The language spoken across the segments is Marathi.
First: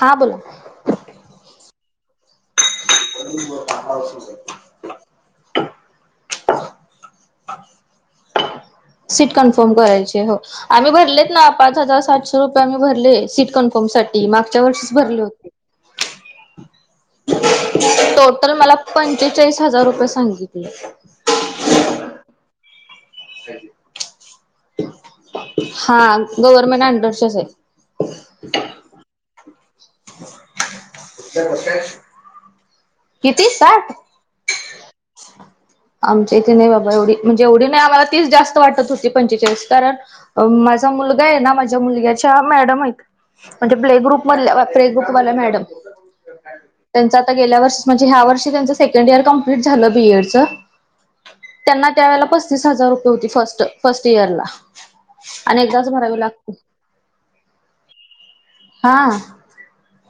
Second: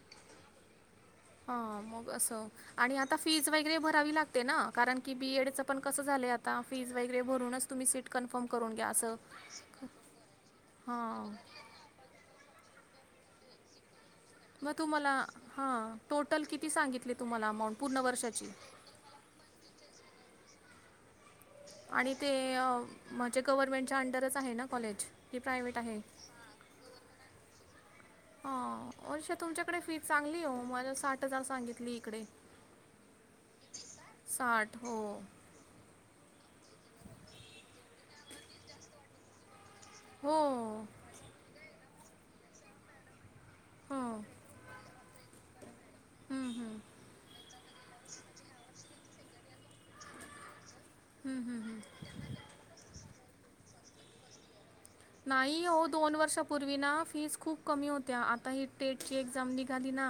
हा बोला हा मग असं आणि आता फीज वगैरे भरावी लागते ना कारण की बीएडीचं पण कसं झालं. आता फीज वगैरे भरूनच तुम्ही सीट कन्फर्म करून घ्या असं. सीट कन्फर्म करायची हो आम्ही भरलेत हां, ना पाच हजार सठशे रुपये आम्ही भरले सीट कन्फ. साठी मागच्या मग वर्षीच तुम्हाला भरले होते. हां, टोटल किती सांगितले. टोटल मला पंचेचाळीस हजार रुपये सांगितले. आणि ते. माझे गव्हर्नमेंटच्या अंडरच आहे ना कॉलेज की प्रायव्ट आहे हा गव्हर्नमेंट अंडरचेच आहे. हा. तुमच्याकडे फी चांगली हो मला साठ हजार सांगितली इकडे. तीस साठ साठ हो. आमच्या इथे नाही बाबा एवढी म्हणजे एवढी नाही आम्हाला ती जास्त वाटत होती पंचेचाळीस. कारण हो. माझा मुलगा आहे ना माझ्या मुलग्याच्या मॅडम आहेत. म्हणजे हो. प्ले हं, ग्रुप मध प्ले ग्रुपवाला मॅडम. हं, हं. त्यांच आता गेल्या वर्ष म्हणजे ह्या वर्षी त्यांच सेकंड इयर कमप्लीट झालं बीएडच. त्यांना त्यावेेळेला पस्तीस हजार रुपये होती फर्स्ट फर्स्ट इयरला. आणि नाही हो एकदाच दोन भरावी लागते वर्षापूर्वी ना फीस खूप कमी होत्या. आता ही हा टेटची एक्झाम निघाली ना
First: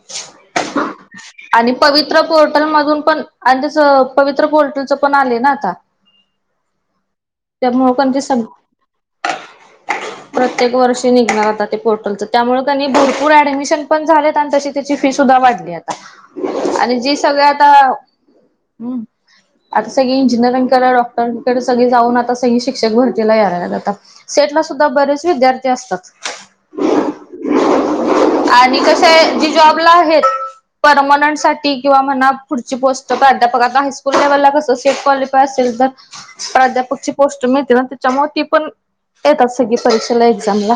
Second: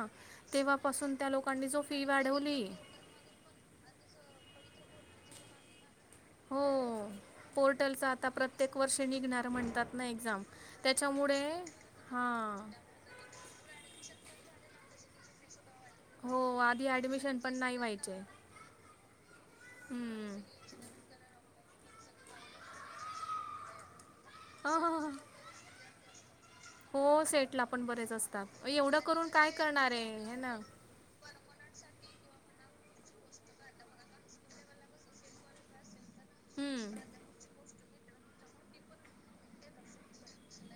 तेव्हापासून त्या लोकांनी आणि जो फी पवित्र वाढवली. पोर्टल मधून पण. आणि त्यासं पवित्र पोलटूचं पण आले ना आता. हो त्यामुळे पोर्टलचा पण ते आता सग प्रत्येक वर्ष निघणार म्हणतात ना एक्झाम त्याच्यामुळे पोर्टल त्यामुळे हां त्यांनी भरपूर ऍडमिशन पण झालेत आणि तशी त्याची फी सुद्धा वाढली हो आहे. आधी आणि जे ॲडमिशन सगळे पण आता नाही व्हायचे हम्म आता सगळे हम्म. इंजिनिअरिंग डॉक्टरांकडे सग जाऊन आता सग शिक्षक भरतीला यायला जात. सेट ला सुद्धा अहं. बरेच विद्यार्थी असतात. हो सेटला पण बरेच असतात आणि एवढं कसं करून आहे काय जी जॉबला करणार आहेत आहे हे ना. परमनंट साठी किंवा म्हणा पुढची पोस्ट अध्यापक आता हायस्कूल लेवलला कसं सेट क्वालिफाय असेल तर हम्म. प्राध्यापकची पोस्ट मिळते ना त्याच्यामुळे ती पण येतच सगी परीक्षेला एक्झाम ला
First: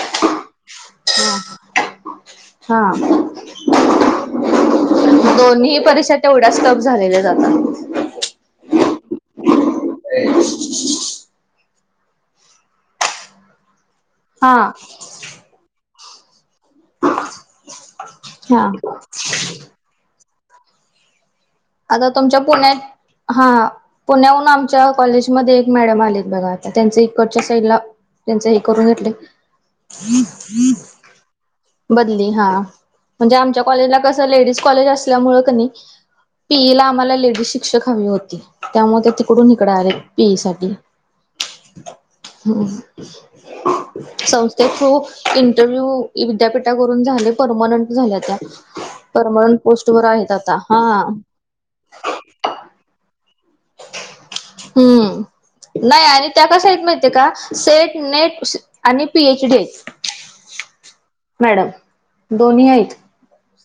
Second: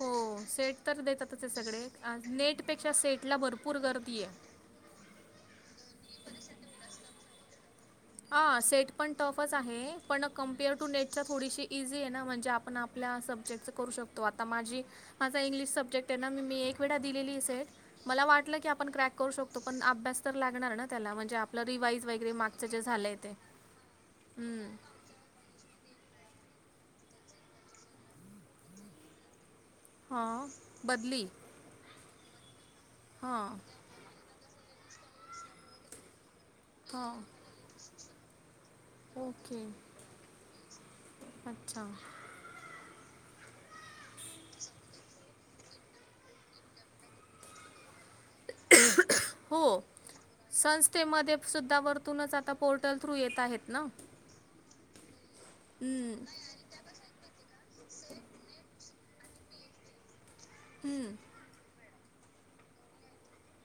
हो सेट तर देतातच सगळे नेटपेक्षा हा सेटला भरपूर गर्दी आहे. दोन्ही परीक्षा तेवढ्याच्टप झालेल्या जातात. ह सेट पण टफच आहे पण कम्पेअरड टू नेट थोडीशी इझी आहे ना म्हणजे आपण आपल्या सब्जेक्ट करू शकतो आता हा माझी माझा इंग्लिश सब्जेक्ट आहे ना मी मी एक वेळा दिलेली सेट मला वाटलं हा. की आपण क्रॅक करू शकतो. पण अभ्यास तर लागणार ना त्याला म्हणजे आपलं रिवाइज आता वगैरे तुमच्या माग पुण्यात हा पुण्याहून आमच्या कॉलेजमध्येध्ये एक मॅडम आले बघा आता त्यांच इकडच्या साईडला त्यांच हे करून घेतले. हां बदली बदली हा. म्हणजे हां आमच्या कॉलेजला कसं लेडीज कॉलेज असल्यामुळे क नाही. पीई ला आम्हाला हां लेडीज शिक्षक हवी होती त्यामुळे ते तिकडून ओके नििकड आले पीई साठी अच्छा. होम. संस्थे थ्रू इंटरव्ह्यू विद्यापीठावरून झाले परमनंट झाल्या त्या परमनंट हो पोस्ट वर आहेत आता हा. संस्थेमध्ये सुद्धा वरतूनच आता पोर्टल थ्रू येत आहेत ना. हम्म नाही हम्म, आणि त्या कसाह माहि ते सेट नेट आणि पीएच डी. हम्म. मॅडम दोन्ही आहेत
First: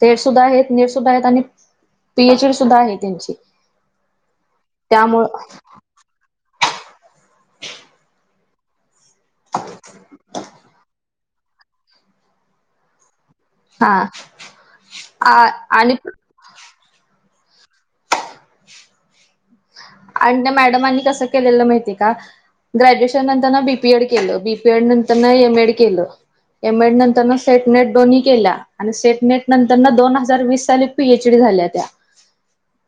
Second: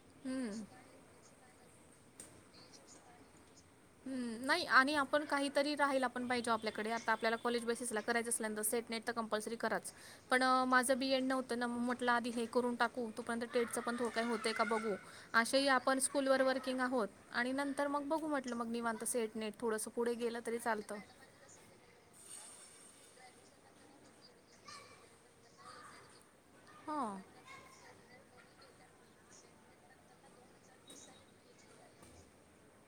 तेट सुुद्धा हम्म. आहेत नीट सुुद्धा आहेत आणि पीएच डी सुद्धा आहे त्यांची हम् नाही आणि आपण त्यामुळं काहीतरी राहील आपण पाहिजो आपल्याकडे आता आपल्याला कॉलेज बेसीस ला करायचं असल्यानंत सेट नेट तर कंपल्सरी कराच. पण माझं बीएड नव्हतं ना म्हटलं आधी हे करून टाकत. तोपर्यंत टेटच हा पण ो काही होते का बघू असे आणि आपण स्कूलवर वर्किंग आहोत. आणि नंतर मग बघू म्हटलं मग मी निवांत सेट नेट थोडंसं पुढे गेलं तरी चालतं केलेल माहिती का? ग्रॅज्युएशन नंतर ना बीपीएड केलं बीपीएड नंतर एमएड केलं. एम एड हां, नंतर न सेट नेट दोन्ही केला. आणि सेट नेट नंतर न दोन हजार वीस साली पीएच डी झाल्या त्या.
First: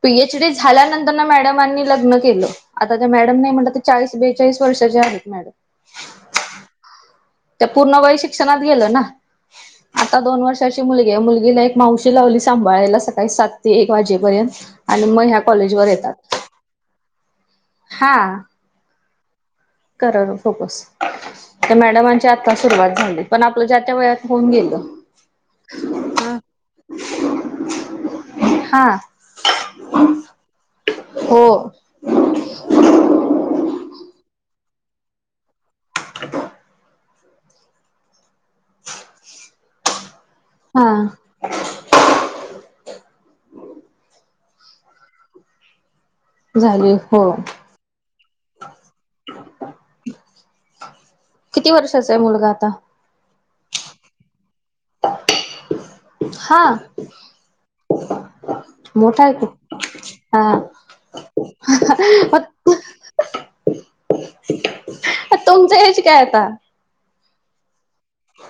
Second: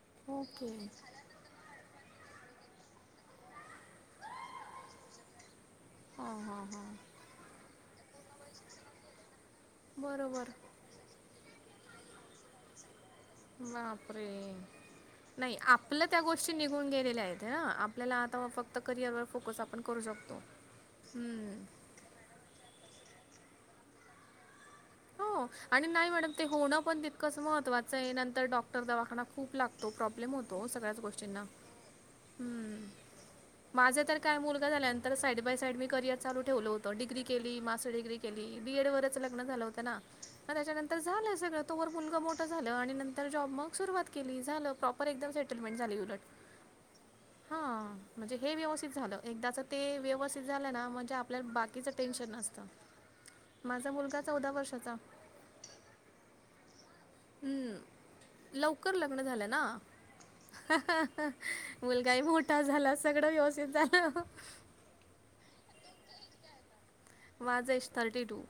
PH D okay. झाल्यानंतर ना मॅडमांनी लग्न केलं आता. मॅडम नाही म्हट ते चास बेचाळीस वर्षाचे आहेत मॅडम हां, हां, हां. त्या पूर्ण वय शिक्षणात गेलं ना आता दोन बरोबर. वर्षा मु मुलगीला एक मावशी लावली सांभाळायला काही सात ते एक वाजेपर्यंत बापरे! आणि मग ह्या नाही कॉलेज वर आपलं त्या येतात. गोष्टी निघून गेले आपल्यालाता फक्त करियर व फोकस आपण करू क शकतो. फोकस हं. तर मॅडमच्या आ. सुरुवात झाली पण आपलं ज्या त्या वयात होऊन गेलं हो आणि नाही मॅडम ते होणं पण तितकंच महत्त्वाचं आहे नंतर डॉक्टर हा दवाखाना खूप लागतो. तो प्रॉब्लेम होतो सगळ्याच गोष्टी हो माझे तर काय मुलगा झाल्यानंतर साईड बाय साईड मी करियर चालू ठेवलं होतं डिग्री केली मास्टर डिग्री केली बीएड वरच लग्न झालं होत ना हा त्याच्यानंतर झालं सगळं तोवर मुलगं मोठं झालं आणि नंतर जॉब मग सुरुवात केली झालं प्रॉपर एकदम सेटलमेंट झाली उलट- झाली हो हा म्हणजे हे व्यवस्थित झालं एकदाच ते व्यवस्थित झालं ना म्हणजे आपल्याला किती बाकीचं वर्षाचा आहे टेन्शन मुलगा नसतं आता माझा मुलगा चौदा वर्षाचा हा हम्म लवकर लग्न मोठा आहे झालं खूप ना हा मुलगाही मग मोठा झाला सगळं व्यवस्थित झालं तुमचं एज काय आता? माझं age thirty two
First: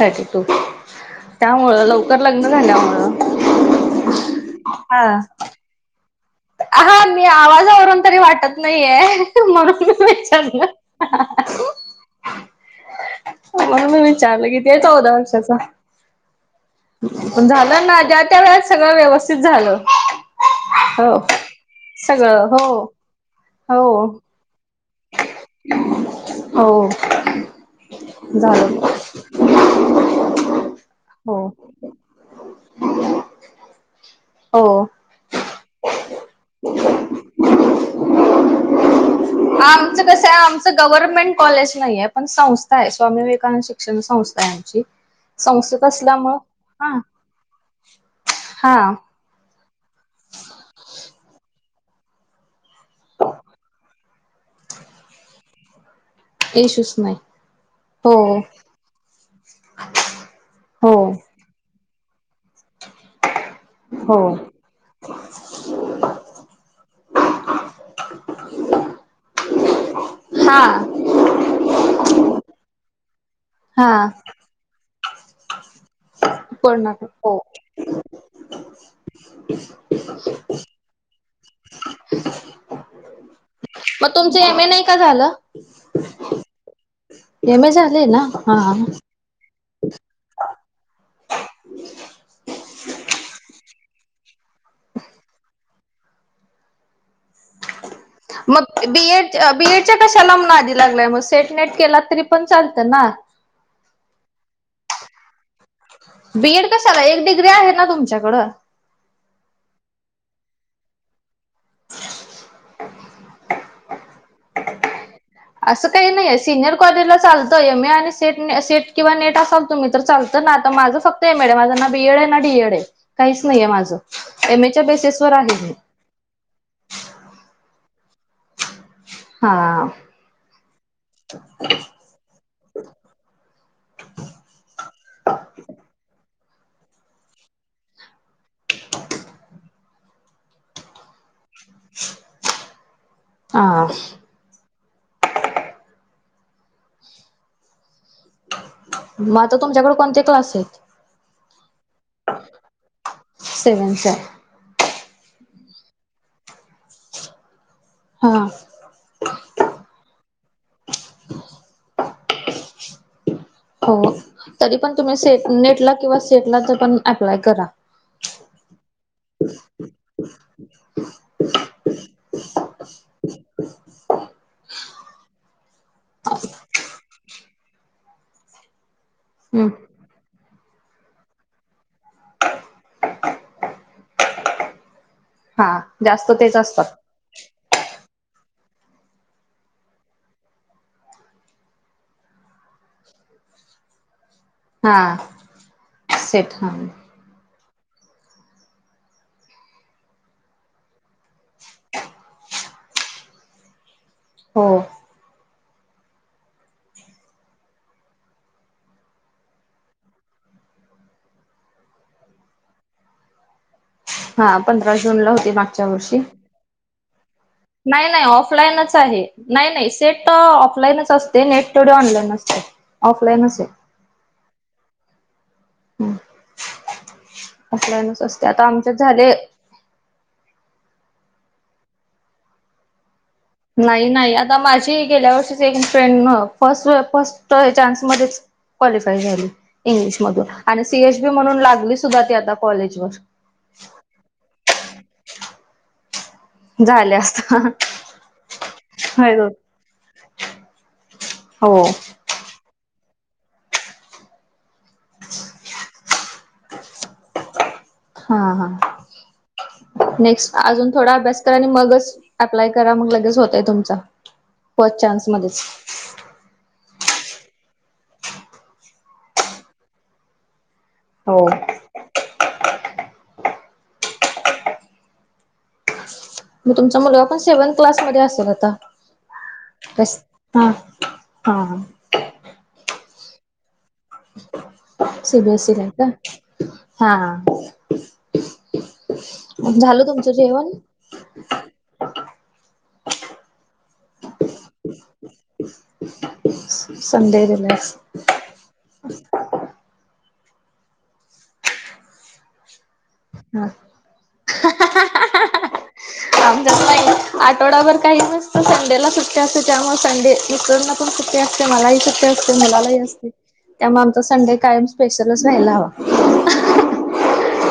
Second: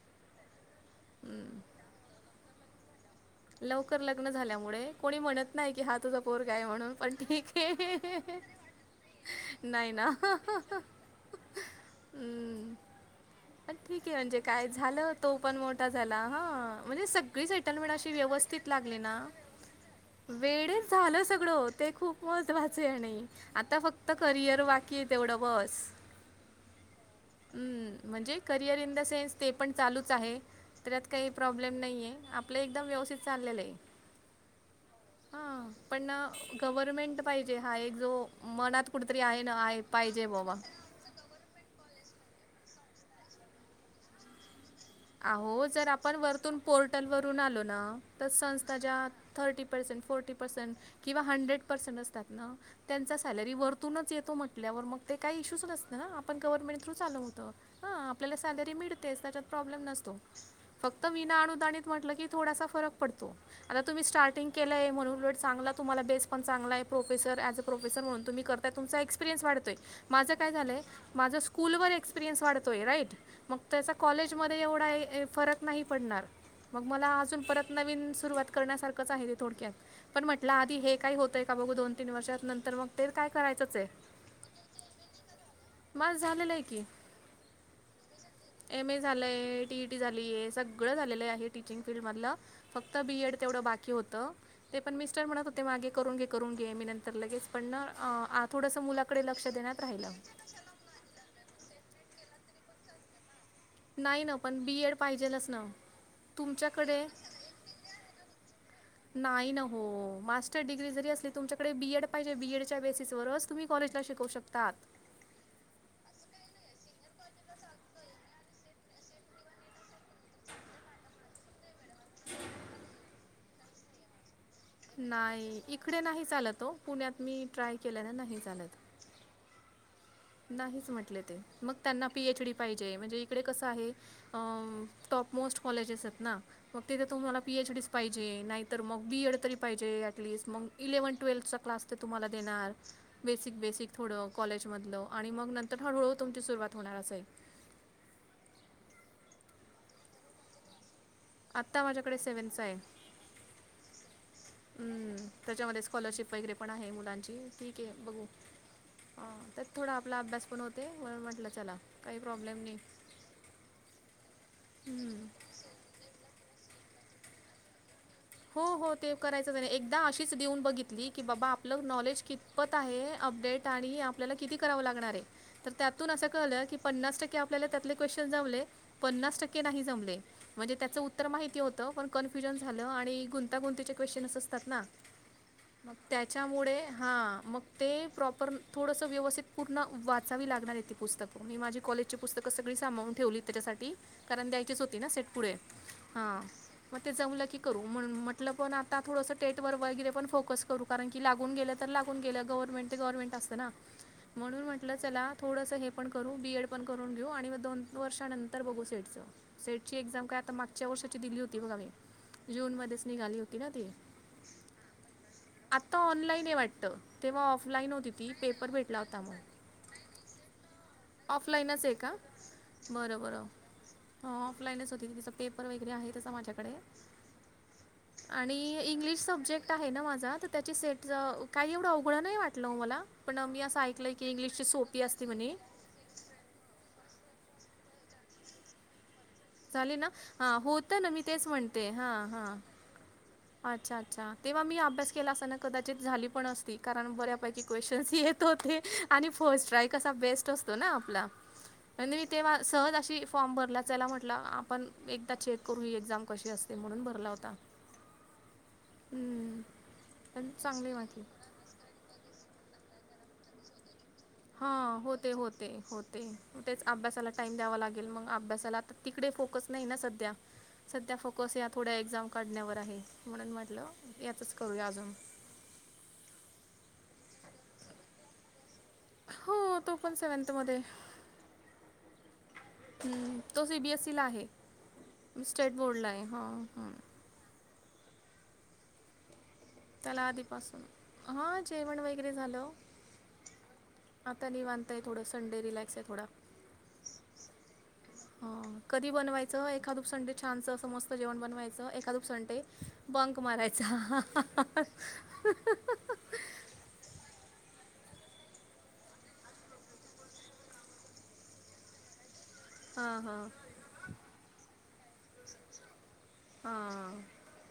thirty two त्यामुळं लवकर लग्न झाल्यामुंळे लवकर लग्न झाल्यामुळे कोणी म्हणतं नाही की हा तुझा पोरगा म्हणून हा पण मी ठीक आवाजावरून तरी आहे वाटत नाहीये म्हणून नाही मी ना विचारलं. हम्म म्हणून मी ठीक आहे म्हणजे विचारलं काय किती आहे चौदा झालं तो पण वर्षाचा मोठा झाला हा म्हणजे सगळी पण झालं सेटलमेंट ना अशी ज्या त्या व्यवस्थित वेळात सगळं लागली ना, व्यवस्थित झालं वेळेत हो झालं सगळं ते खूप सगळं महत्वाचे हो आणि आता हो फक्त करियर वा कि तेवढं बस हो म्हणजे झालं करियर इन द सेन्स ते पण चालूच आहे त्यात काही प्रॉब्लेम हो प्रॉब्लेम नाहीे आपलं एकदम व्यवस्थित चाललेलं आहे. हो हा पण ना गव्हर्मेंट पाहिजे हा एक जो मनात कुठतरी आहे ना आहे पाहिजे बाबा असं गवर्नमेंट कॉलेज नाही आहे पण संस्था आहे स्वामी विवेकानंद शिक्षण संस्था यांची अहो जर आपण वरतून पोर्टलवरून आलो ना तर हा संस्थाच्या थर्टी पर्सेंट फोर्टी पर्सेंट किंवा हंड्रेड पर्सेंट असतात ना त्यांचा सॅलरी वरतूनच येतो म्हटल्यावर मग ते काही इश्यू नसतं ना आपण गव्हर्नमेंटथ्रू इशूच नाही चालवतं ह हो आपला सॅलरी मिळतेच त्याच्यात प्रॉब्लेम नसतो हो फक्त विना अुदाणीत म्हटलं की थोडासा फरक पडतो. आता तुम्ही हो स्टार्टिंग केलं आहे म्हणून उलट चांगला तुम्हा बेस पण चांगला आहे प्रोफेसर ॲज अ प्रोफेसर म्हणून तुम्ही करता तुमचा एक्सपिरीयन्स वाढतोय माझं काय हा झालंय. माझं स्कूलवर एक्सपिरियन्स वाढतो राईट मग हा त्याचा कॉलेजमध्ये एवढा आहे. फरक नाही पडणार मग कर्नाटक मला हो अजून परत नवीनसुरुवात करण्यासारखंच आहे ते थोडक्यात पण म्हटलं आधी हे काय होत का बघू दोन तीन वर्षात नंतर मग ते काय करायचंच आहे मग तुमचं एम ए नाही का झालं मा झालेला आहे की एम ए झाले ना हा एम एस झालंय टीई टी झाली आहे सगळं झालेलं आहे टीचिंग फील्डमधला. फक्त बी एड तेवढं बाकी होतं ते पण मिस्टर म्हणतं होते मागे करून घे करून घे मी नंतर लगेच. पण ना अ आ थोडस मग मुलाकडे बीएड लक्ष देण्यात बीएडच्या राहिलं कशाला म्हणून आधी लागलाय मग सेट नेट केला तरी पण चालत ना नाही ना पण बी एड पाहिजेलच ना बी एड कशाला तुमच्याकडे एक डिग्री आहे ना तुमच्याकडं नाही न हो मास्टर डिग्री जरी असली तुमच्याकडे बी एड पाहिजे बी एड च्या बेसिस वच तुम्ही कॉलेजला शिकऊ शकतात आसं काही नाहीे सिनियर कॉलेजला चालतं एम ए आणि सेट सेट किंवा नेट असाल तुम्ही तर चालत ना आता माझं फक्त एम एड आहे माझं ना बी एड आहे ना डी एड आहे काहीच नाहीे माझं एम एच्या बेसिसवर आहे नाही मी इकडे नाही चालत हो पुण्यात मी ट्राय केल्यान नाही चालत हाआ नाहीच म्हटले ते मग त्यांना पी एच डी पाहिजे म्हणजे इकडे कसं आहे टॉपमोस्ट कॉलेजेसेत ना मग तिथे तुम्हाला पी एच डीच पाहिजे नाहीतर मग बी एड तरी पाहिजे ऍटलिस्ट मग इलेव्हन ट्वेल्थ क्लास तर तुम्हाला देणार बेसिक हा बेसिक थोड कॉलेजमधलं आणि मग नंतर हळूहळू तुमची सुरुवात होणार असेल मग आता तुमच्याकडे कोणते क्लास आहेत आता माझ्याकडे सेव्हहेनचा आहे सेव्हनचे हम त्याच्यामध्ये स्कॉलरशिप वगैरे पण आहे मुलांची ठीके बघू हा ह तेत थोडा आपला अभ्यास पण होतेम्हणून म्हटलं चला काही प्रॉब्लेम नाही हो तरी पण तुम्ही हम्म. से नेट ला किंवा सेट ला तर अप्लाय करा हो हो ते करायचंच एकदा शां च देऊन बघितली की बाबा आपलं नॉलेज कितपत आहे अपडेट आणि आपल्याला किती करावं लागणार आहे तर त्यातून असं कळलं की पन्नासआपल्याला त्यातले क्वेश्चन जावले पन्नास टक्के हम्म नाही जमले म्हणजे त्याचं उत्तर माहिती होतं पण कन्फ्युजन झालं आणि गुंतागुंतीचे क्वेश्चन असतात ना हा मग जास्त तेच त्याच्यामुळे असतात हा मग ते प्रॉपर थोडसं व्यवस्थित पूर्ण वाचावी लागणार यी पुस्तकं मी माझी कॉलेज च पुस्तक सगळी सांभाळून ठेवली त्याच्यासाठी कारण द्यायचीच हा होती ना सेट पुढे सेट हा ते जमलं की करू म्हटलं पण आता थोडसं स्टेट ववर वगैरे पण फोकस करू कारण की लागून गेलं तर लागून गेलं गव्हर्मेंट ते गोरमेंट असतना म्हणून हो म्हटलं चला थोडंसं हे पण करू बी एड पण करून घेऊ आणि मग दोन वर्षानंतर बघू सेटचं सेट ची एक्झाम काय आता मागच्या वर्षाची दिली होती बघा मी जुन मध्येच निघाली होती ना ती हा पंधरा जुन ला होती मागच्या आत्ता वर्षी ऑनलाईन वाटतं तेव्हा ऑफलाईन नाही होती नाही ती पेपर ऑफलाईनच भेटला होता आहे मग नाही नाही सेट ऑफलाईनच असते नेट ऑफलाईनच थव आहे ऑनलाईन असते ऑफलाईन असे ह ऑफलाईनच होती तिचां पेपर वगैरे आहे तस माझ्याकडे ऑफलाईनच असते आणि आता आमच्यात इंग्लिश झाले सब्जेक्ट आहे ना माझा तर त्याची सेट काही एवढं अवघडं नाही वाटलं मला पण मी असं नाही ऐकलं आहे की नाही आता इंग्लिशची माझी सोपी असते गेल्या म्हणे वर्षीच एक फ्रेंड मग फस् फर्स्ट चान्समध्येच क्वालिफाय झाली झाली ना इंग्लिश मधून हां आणि होतं ना सीएच मी बी तेच म्हणून म्हणते लागली सुद्धा हां ती आता हां कॉलेजवर अच्छा अच्छा तेव्हा मी अभ्यास केला असताना कदाचित झाली पण अस कारण झाले असता बऱ्यापैकी क्वेशन येत होते आणि फर्स्ट ट्राय कसा बेस्ट असतो ना आपला होओ म्हणजे मी तेव्हा सहज अशी फॉर्म भरला चला म्हटलं आपण एकदा चेक करू ही एक्झाम कशी असते म्हणून भरला होता हा हा हम्म पण नेक्स्ट अजुन चांगली थोडा माहिती अभ्यास तर आणि मगच अप्लाय करा मग लगेच होतय तुमच हा होते होते हो तेग तेच अभ्यासाला टाइम द्यावा लागेल मग अभ्यासाला आता तीकडे फोकस नाही ना सध्या सध्या हो फोकस या थोड्या एक्झाम काढण्यावर आहे म्हणून म्हटलं यातच करूया अजून मग तुमचा मुलगा पण सेव्हन्थ क्लासमध्येध्ये असेल आता हो तो पण बस हा सेवन्थमध्ये हा हम्म तो सीबीएसई ला आहे स्टेट बोर्ड ला आहे हा ह हा ह त्याला आधीपासून हा जेवण वगैरे झालं आता नाहीी मानताय थोडं संडे रिलॅक्स आहे थोडा सडे दिलेस ह कधी बनवायचं एखादपसंडे छानच अस मस्त जेवण बनवायचं एखाद उपसंडे बंक हा मारायचा आच्या आठवडाभर काही नसत संडेला सुट्ट्या असते त्यामुळे संडे इकडून सुे असते मला सुट्ट ते मलालाही हां असते हां त्यामुळे आमचा संडे कायम स्पेशलच राहायला हवा हा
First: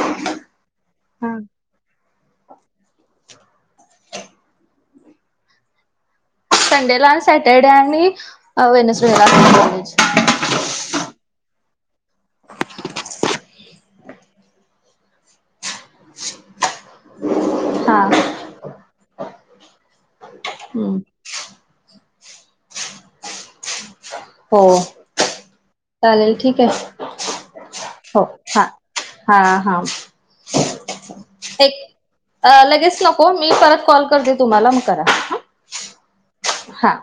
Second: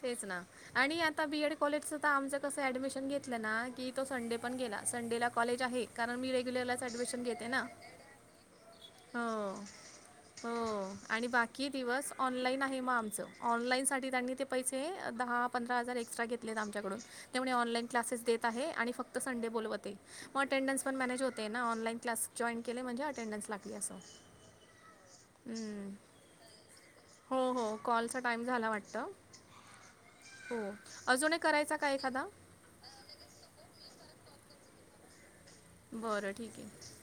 तेच ना आणि आता हा बीएड कॉलेजचं तर आमचं कसं ऍडमिशन घेतलं ना की तो संडे पण गेला संडेला कॉलेज आहे कारण मी रेग्युलरलाच संडेला आणि ऍडमिशन घेते ना सॅटर्डे आणि वेनसडेला हो असते कॉलेज हो आणि बाकी दिवस ऑनलाईन आहे मग आमचं ऑनलाईनसाठी त्यांनी ते पैसे दहा पंधरा हजार एक्स्ट्रा घेतले आहेत आमच्याकडून त्यामुळे ऑनलाईन हा क्लासेस देत आहे आणि फक्त संडे बोलवते मग अटंडनस पण हम्म मॅनेज होते आहे ना ऑनलाईन क्लास जॉईन केले म्हणजे अटेंडन्स लागली असं हो हम् चालेल ठीक आहे हो हो कॉल हो टाइम हा झाला वाटत हा हा हो अजूनही करायचा एक का एखादा लगेच नको मी परत कॉल करते तुम्हाला मग करा बरं ठीक आहे हा.